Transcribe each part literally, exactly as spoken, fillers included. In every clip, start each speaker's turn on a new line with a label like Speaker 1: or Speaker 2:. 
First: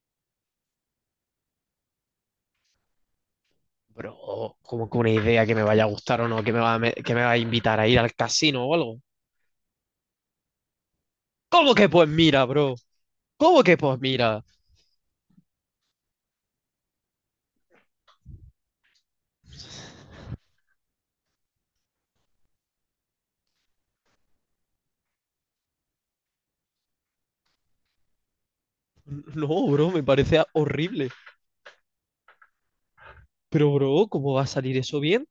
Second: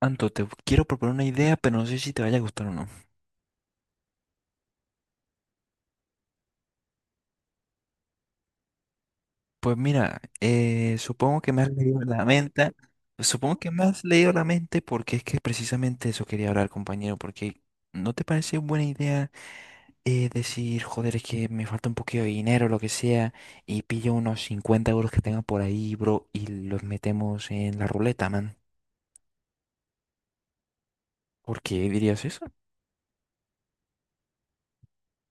Speaker 1: Anto, te quiero proponer una idea, pero no sé si te vaya a gustar o no.
Speaker 2: Bro, como que una idea que me vaya a gustar o no, que me va a, me- que me va a invitar a ir al casino o algo.
Speaker 1: Pues mira, eh, supongo que me has
Speaker 2: ¿Cómo que
Speaker 1: leído
Speaker 2: pues
Speaker 1: la
Speaker 2: mira,
Speaker 1: mente.
Speaker 2: bro?
Speaker 1: Supongo
Speaker 2: ¿Cómo
Speaker 1: que
Speaker 2: que
Speaker 1: me
Speaker 2: pues
Speaker 1: has leído la
Speaker 2: mira?
Speaker 1: mente porque es que precisamente eso quería hablar, compañero, porque ¿no te parece buena idea eh, decir, joder, es que me falta un poquito de dinero, lo que sea, y pillo unos cincuenta euros que tenga por ahí, bro, y los metemos en la ruleta, man?
Speaker 2: No, bro, me parece horrible.
Speaker 1: ¿Por qué dirías eso?
Speaker 2: Pero, bro, ¿cómo va a salir eso bien?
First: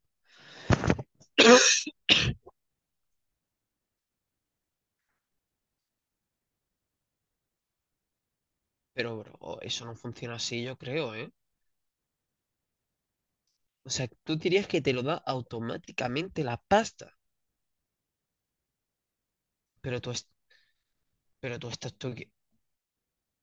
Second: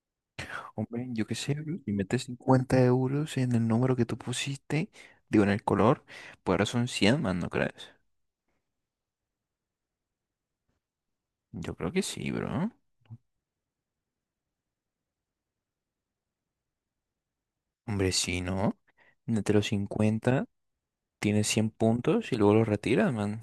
Speaker 1: Hombre, yo qué sé, bro, si metes cincuenta euros en el número que tú pusiste, digo, en el color, pues ahora son cien más, ¿no crees?
Speaker 2: Pero, bro, eso no funciona así, yo creo, ¿eh?
Speaker 1: Yo creo que sí, bro.
Speaker 2: O sea, tú dirías que te lo da automáticamente la pasta,
Speaker 1: Hombre, sí, ¿no? Mete los
Speaker 2: pero tú, es-
Speaker 1: cincuenta, tienes
Speaker 2: pero
Speaker 1: cien
Speaker 2: tú estás tuque-
Speaker 1: puntos y luego los retiras, man.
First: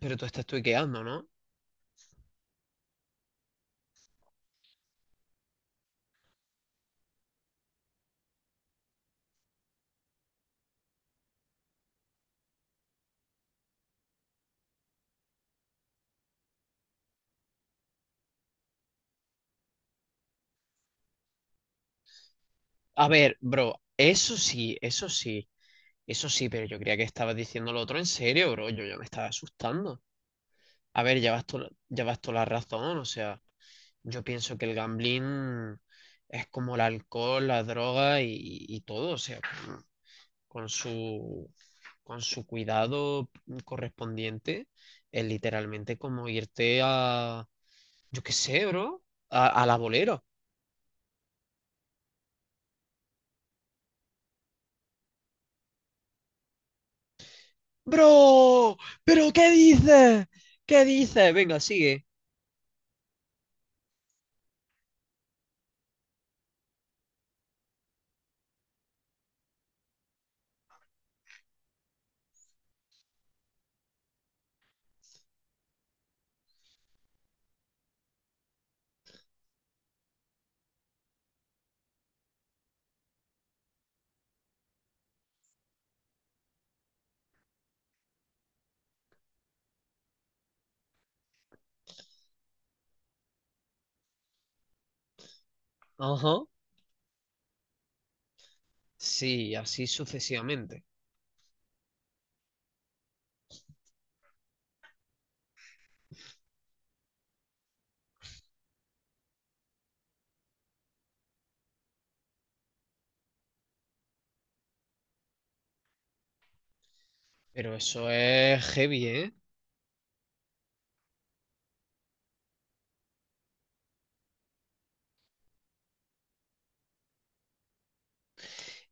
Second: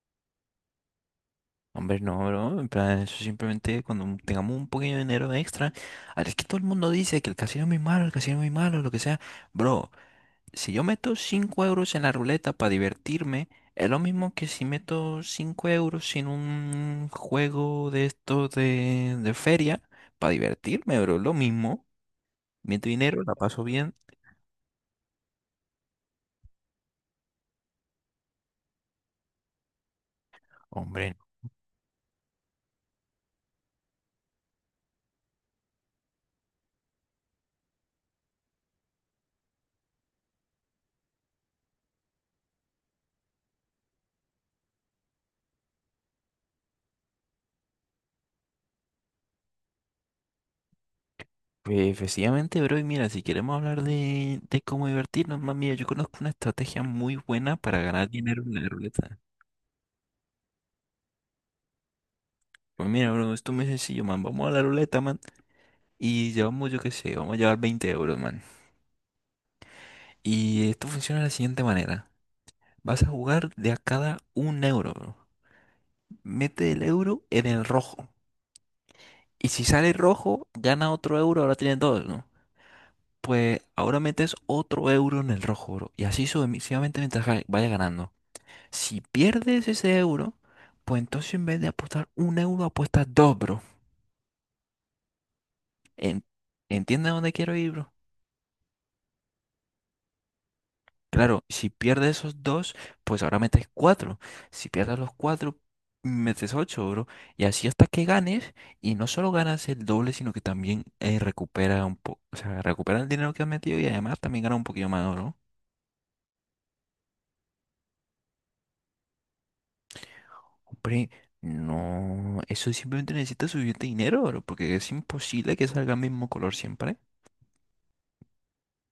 Speaker 2: pero tú estás tuiqueando, ¿no?
Speaker 1: Hombre, no, bro. En plan, eso simplemente cuando tengamos un pequeño dinero extra. Ah, es que todo el mundo dice que el casino es muy malo, el casino es muy malo, lo que sea. Bro, si yo meto cinco euros en la ruleta para divertirme, es lo mismo que si meto cinco euros en un juego de estos de, de feria para divertirme, bro. Lo mismo. Meto
Speaker 2: A
Speaker 1: dinero, la
Speaker 2: ver,
Speaker 1: paso
Speaker 2: bro,
Speaker 1: bien.
Speaker 2: eso sí, eso sí, eso sí, pero yo creía que estabas diciendo lo otro en serio, bro. Yo ya me estaba asustando. A
Speaker 1: Hombre,
Speaker 2: ver, llevas to- llevas toda la razón, o sea, yo pienso que el gambling es como el alcohol, la droga y, y todo, o sea, con, con su, con su cuidado correspondiente, es literalmente como irte a, yo qué sé, bro, a, a la bolera.
Speaker 1: pues efectivamente, bro. Y mira, si queremos hablar de, de cómo divertirnos, más mía, yo conozco una estrategia muy buena para ganar dinero en la
Speaker 2: Bro,
Speaker 1: ruleta.
Speaker 2: pero ¿qué dices? ¿Qué dices? Venga, sigue.
Speaker 1: Pues mira, bro, esto es muy sencillo, man. Vamos a la ruleta, man. Y llevamos, yo qué sé, vamos a llevar veinte euros, man. Y esto funciona de la siguiente manera. Vas a jugar de a cada un euro, bro. Mete el euro en el rojo. Y si sale rojo, gana otro euro, ahora tienes dos, ¿no? Pues ahora metes otro euro en el rojo, bro. Y así sucesivamente mientras ga- vaya ganando. Si pierdes ese euro, pues entonces en vez de apostar un euro, apuestas dos, bro. En-
Speaker 2: Ajá.
Speaker 1: ¿Entiendes a dónde quiero ir, bro?
Speaker 2: Sí, así sucesivamente.
Speaker 1: Claro, si pierdes esos dos, pues ahora metes cuatro. Si pierdes los cuatro, metes ocho, bro. Y así hasta que ganes, y no solo ganas el doble, sino que también eh, recupera un poco, o sea, recupera el dinero que has metido y además también gana un poquillo más, bro.
Speaker 2: Pero eso es heavy, ¿eh?
Speaker 1: Hombre, no, eso simplemente necesita suficiente dinero, bro, porque es imposible que salga el mismo color siempre.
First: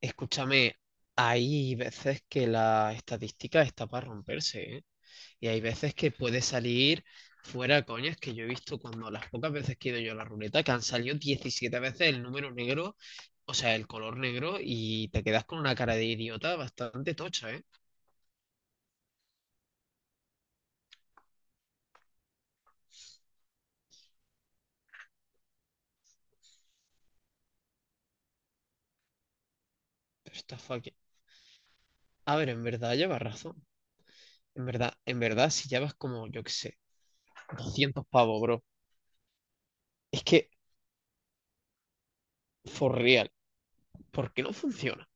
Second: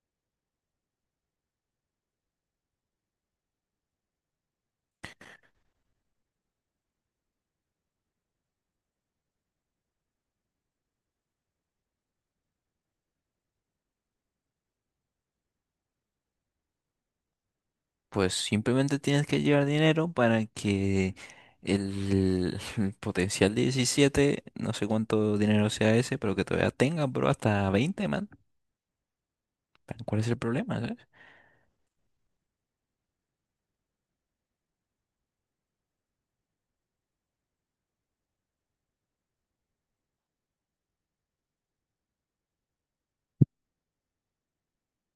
Speaker 2: Escúchame, hay veces que la estadística está para romperse, ¿eh? Y hay veces que puede salir fuera, coñas, que yo he visto cuando las pocas veces que he ido yo a la ruleta, que han salido diecisiete veces el número negro, o sea, el color negro, y te quedas con una cara de idiota bastante tocha, ¿eh?
Speaker 1: Pues simplemente tienes que llevar dinero para que el, potencial diecisiete, no sé cuánto dinero sea ese, pero que todavía tengan, bro, hasta veinte, man. ¿Cuál es
Speaker 2: Pero
Speaker 1: el
Speaker 2: está
Speaker 1: problema,
Speaker 2: fucking...
Speaker 1: sabes?
Speaker 2: A ver, en verdad lleva razón. En verdad, en verdad, si llevas como, yo qué sé, doscientos pavos, bro. Es que, for real, ¿por qué no funciona?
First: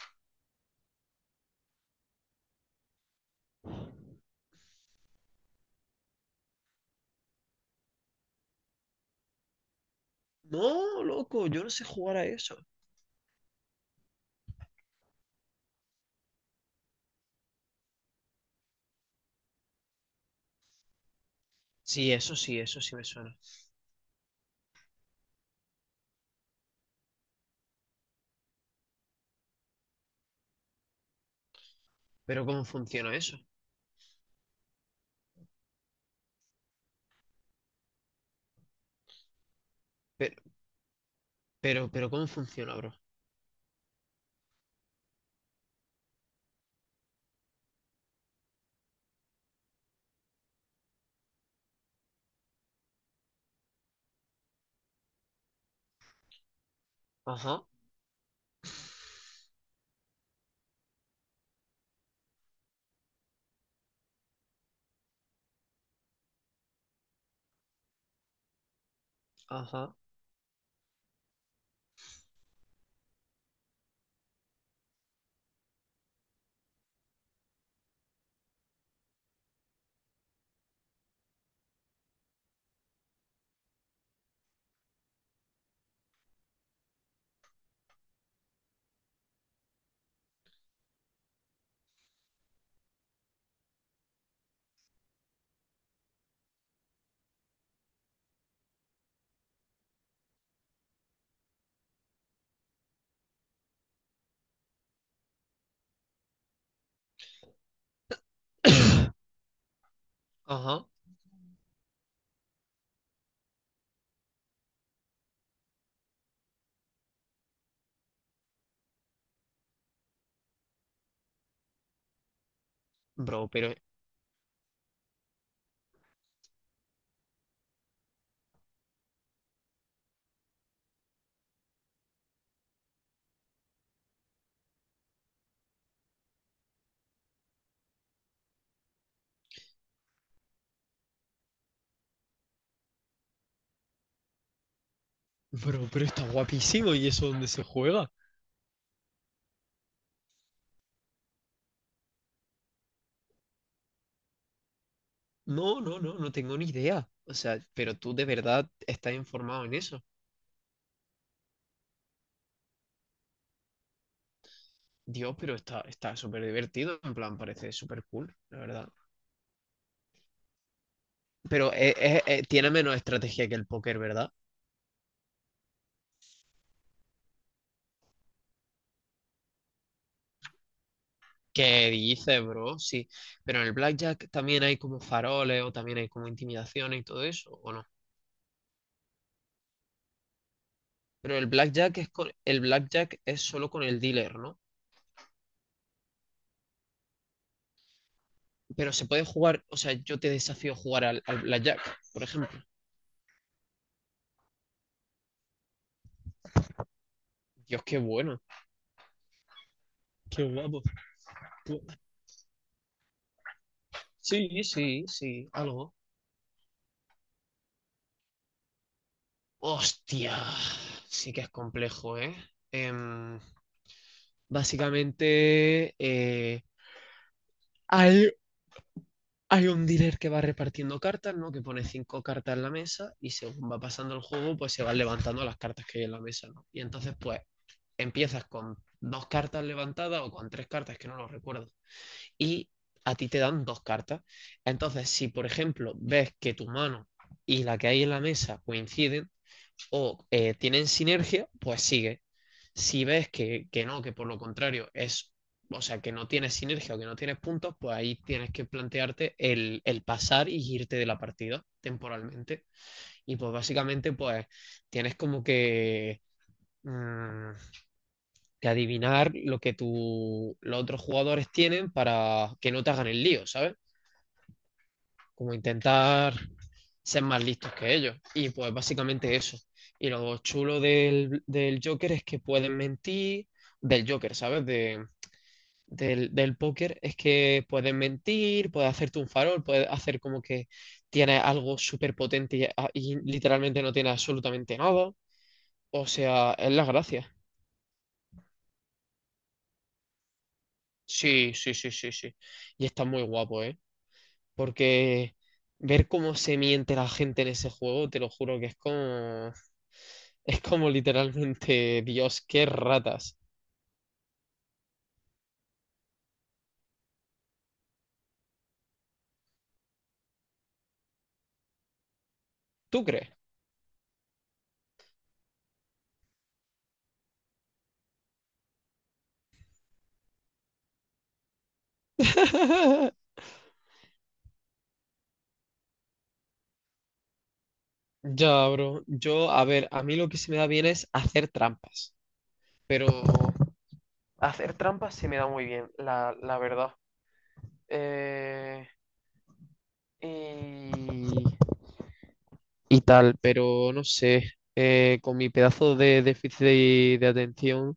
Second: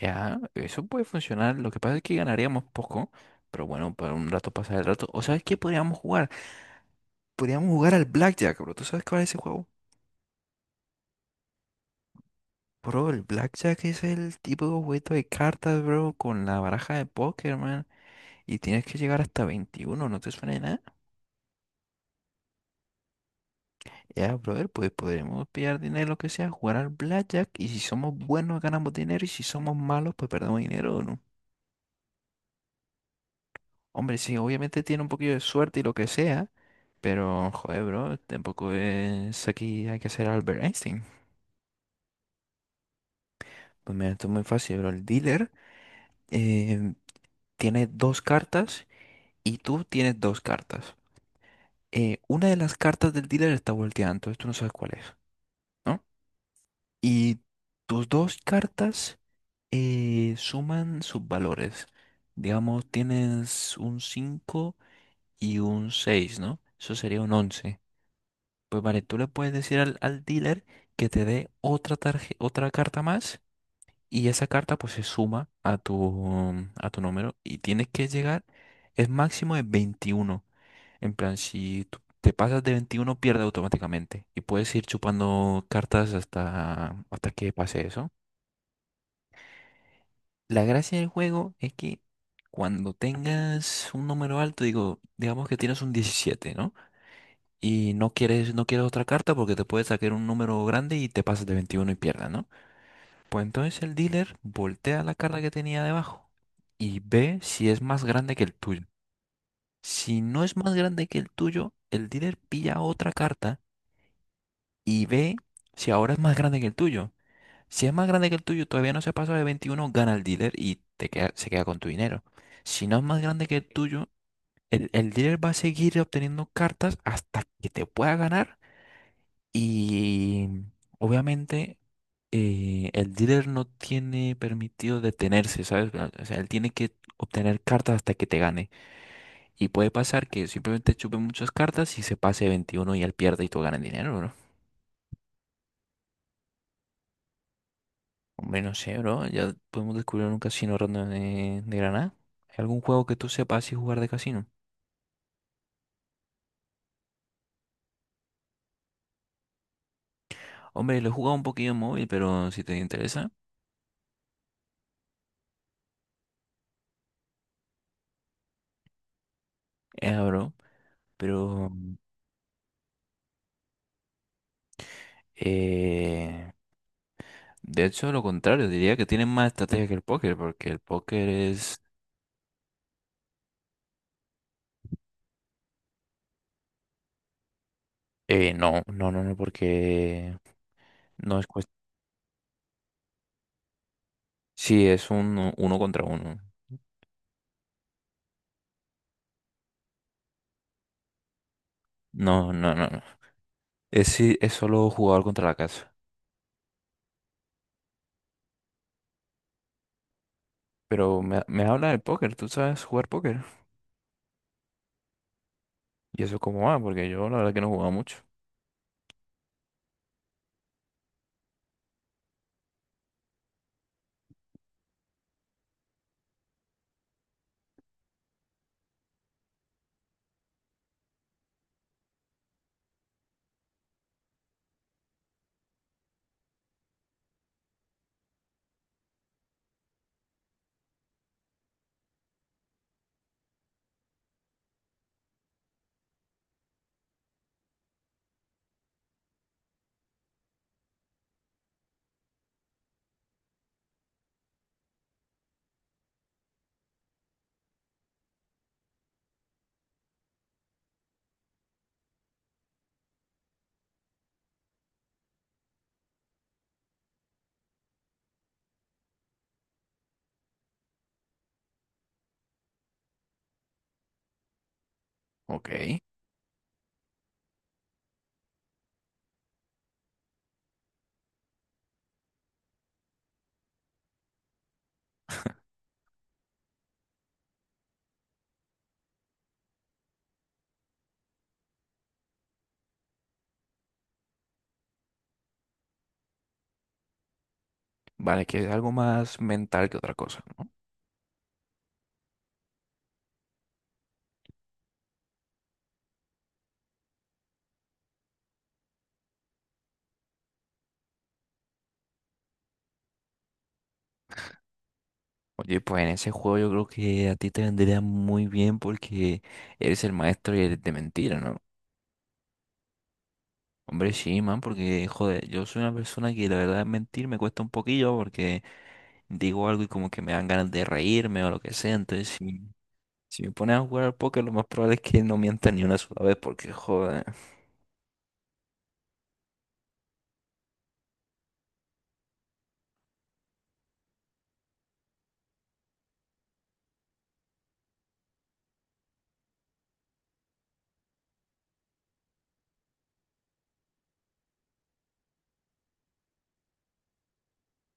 Speaker 1: Ya, eso puede funcionar. Lo que pasa es que ganaríamos poco, pero bueno, para un rato pasar el rato. ¿O sabes qué podríamos jugar? Podríamos jugar al Blackjack, bro. ¿Tú sabes cuál es ese juego?
Speaker 2: No, loco, yo no sé jugar a eso.
Speaker 1: Bro, el Blackjack es el tipo de juego de cartas, bro, con la baraja de póker, man. Y tienes que llegar hasta veintiuno, ¿no te suena de nada?
Speaker 2: Sí, eso sí, eso sí me suena.
Speaker 1: Ya, brother, pues podremos pillar dinero, lo que sea, jugar al blackjack y si somos buenos ganamos dinero y si somos malos pues perdemos dinero, ¿o ¿no?
Speaker 2: Pero ¿cómo funciona eso?
Speaker 1: Hombre, sí, obviamente tiene un poquillo de suerte y lo que sea, pero joder, bro, tampoco es, aquí hay que ser
Speaker 2: Pero,
Speaker 1: Albert Einstein.
Speaker 2: pero, pero ¿cómo funciona, bro?
Speaker 1: Pues mira, esto es muy fácil, bro. El dealer eh, tiene dos cartas y tú tienes dos cartas. Eh, una de las cartas del dealer está volteada, entonces tú no sabes cuál es, ¿no? Y
Speaker 2: Ajá,
Speaker 1: tus dos cartas eh, suman sus valores. Digamos, tienes un cinco y un seis, ¿no? Eso sería un once. Pues vale, tú le puedes decir
Speaker 2: ajá,
Speaker 1: al, al, dealer que te dé otra tarje- otra carta más y esa carta pues se suma a tu, a tu número y tienes que llegar, es máximo de veintiuno. En plan, si tú te pasas de veintiuno pierde automáticamente y puedes ir chupando cartas hasta, hasta que pase eso. La gracia del juego es que cuando tengas un número alto, digo, digamos que tienes un diecisiete, ¿no? Y no quieres, no quieres otra carta porque te puede sacar un número grande y te pasas de veintiuno y pierdas, ¿no? Pues entonces el dealer voltea la carta que tenía debajo y ve si es más grande que el tuyo. Si no es más
Speaker 2: ajá.
Speaker 1: grande que el tuyo, el dealer pilla otra carta y ve si ahora es más grande que el tuyo. Si es más grande que el tuyo, todavía no se pasa de veintiuno, gana el dealer y te queda, se queda con tu dinero. Si no es más grande
Speaker 2: Bro,
Speaker 1: que el
Speaker 2: pero,
Speaker 1: tuyo, el, el dealer va a seguir obteniendo cartas hasta que te pueda ganar. Y obviamente eh, el dealer no tiene permitido detenerse, ¿sabes? O sea, él tiene que obtener cartas hasta que te gane. Y puede pasar que simplemente chupe muchas cartas y se pase de veintiuno y él pierde y tú ganas dinero, ¿no?
Speaker 2: bro, pero está guapísimo y eso dónde se juega.
Speaker 1: Hombre, no sé, bro. Ya podemos descubrir un casino random de, de Granada. ¿Hay algún juego que tú sepas y jugar de casino?
Speaker 2: No, no, no, no tengo ni idea. O sea, pero tú de verdad estás informado en eso.
Speaker 1: Hombre, lo he jugado un poquillo en móvil, pero si te interesa,
Speaker 2: Dios, pero está, está súper divertido, en plan, parece súper cool, la verdad.
Speaker 1: es bro. Pero,
Speaker 2: Pero es- es- es- tiene menos estrategia que el póker, ¿verdad?
Speaker 1: eh, de hecho, lo contrario, diría que tienen más estrategia que el póker, porque el póker es...
Speaker 2: Que dice, bro, sí. Pero en el blackjack también hay como faroles o también hay como intimidaciones y todo eso, ¿o no?
Speaker 1: Eh, no, no, no, no, porque
Speaker 2: Pero
Speaker 1: no
Speaker 2: el
Speaker 1: es cuestión...
Speaker 2: blackjack es con, el blackjack es solo con el dealer, ¿no?
Speaker 1: Sí, es un uno contra uno.
Speaker 2: Pero se puede jugar, o sea, yo te desafío a jugar al, al blackjack, por
Speaker 1: No,
Speaker 2: ejemplo.
Speaker 1: no, no, no. Es, sí, es solo jugador contra la casa.
Speaker 2: Dios, qué bueno. Qué guapo.
Speaker 1: Pero me, me
Speaker 2: Pu-
Speaker 1: habla del póker, ¿tú sabes jugar póker?
Speaker 2: Sí, sí, sí, algo.
Speaker 1: ¿Y eso cómo va? Porque yo la verdad que no jugaba mucho.
Speaker 2: Hostia, sí que es complejo, ¿eh? Em, básicamente, eh, Hay un dealer que va repartiendo cartas, ¿no? Que pone cinco cartas en la mesa y según va pasando el juego, pues se van levantando las cartas que hay en la mesa, ¿no? Y entonces, pues, empiezas con dos cartas levantadas o con tres cartas, que no lo recuerdo. Y a ti te dan dos cartas. Entonces, si por ejemplo ves que tu mano y la que hay en la mesa coinciden, o eh, tienen sinergia, pues sigue. Si ves que, que no, que por lo contrario es, o sea, que no tienes sinergia o que no tienes puntos, pues ahí tienes que plantearte el, el pasar y irte de la partida temporalmente. Y pues básicamente, pues tienes como que, mm, que adivinar lo que tu, los otros jugadores tienen para que no te hagan el lío, ¿sabes? Como
Speaker 1: Ok.
Speaker 2: intentar ser más listos que ellos. Y pues básicamente eso. Y lo chulo del, del Joker es que pueden mentir, del Joker, ¿sabes? De, del, del póker es que pueden mentir, puedes hacerte un farol, puedes hacer como que tienes algo súper potente y, ah, y literalmente no tienes absolutamente nada. O sea, es la gracia.
Speaker 1: Vale, que es algo más mental que otra cosa, ¿no?
Speaker 2: Sí, sí, sí, sí, sí. Y está muy guapo, ¿eh? Porque ver cómo se miente la gente en ese juego, te lo juro que es como... Es como literalmente, Dios, qué ratas.
Speaker 1: Oye, pues en ese juego yo creo que a ti te vendría muy bien porque eres el maestro y eres de mentira, ¿no?
Speaker 2: ¿Tú crees?
Speaker 1: Hombre, sí, man, porque, joder, yo soy una persona que la verdad mentir me cuesta un poquillo porque digo algo y como que me dan ganas de reírme o lo que sea. Entonces, si, si me pones a jugar al póker, lo más probable es que no mienta ni una sola vez porque, joder.
Speaker 2: Ya, bro. Yo, a ver, a mí lo que se me da bien es hacer trampas. Pero hacer trampas se me da muy bien, la, la verdad. Eh, y... y tal, pero no sé. eh, con mi pedazo de déficit de, de atención,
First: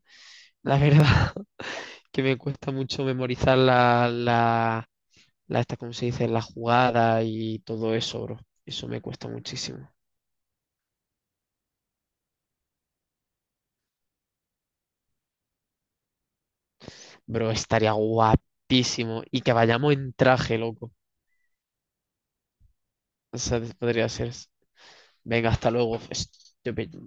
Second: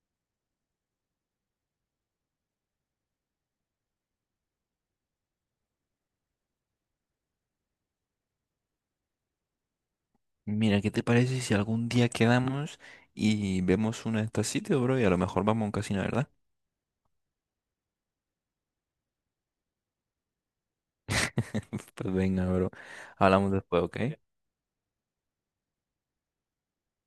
Speaker 2: la verdad que me cuesta mucho memorizar la, la, la, esta, ¿cómo se dice? La jugada y todo eso, bro. Eso me cuesta muchísimo.
Speaker 1: Mira, ¿qué te parece si algún día quedamos y vemos uno de estos sitios, bro? Y a lo mejor vamos a un casino, ¿verdad?
Speaker 2: Bro, estaría guapísimo. Y que vayamos en traje, loco.
Speaker 1: Pues venga, bro.
Speaker 2: O
Speaker 1: Hablamos
Speaker 2: sea,
Speaker 1: después, ¿ok?
Speaker 2: podría ser. Venga, hasta luego. Estúpido.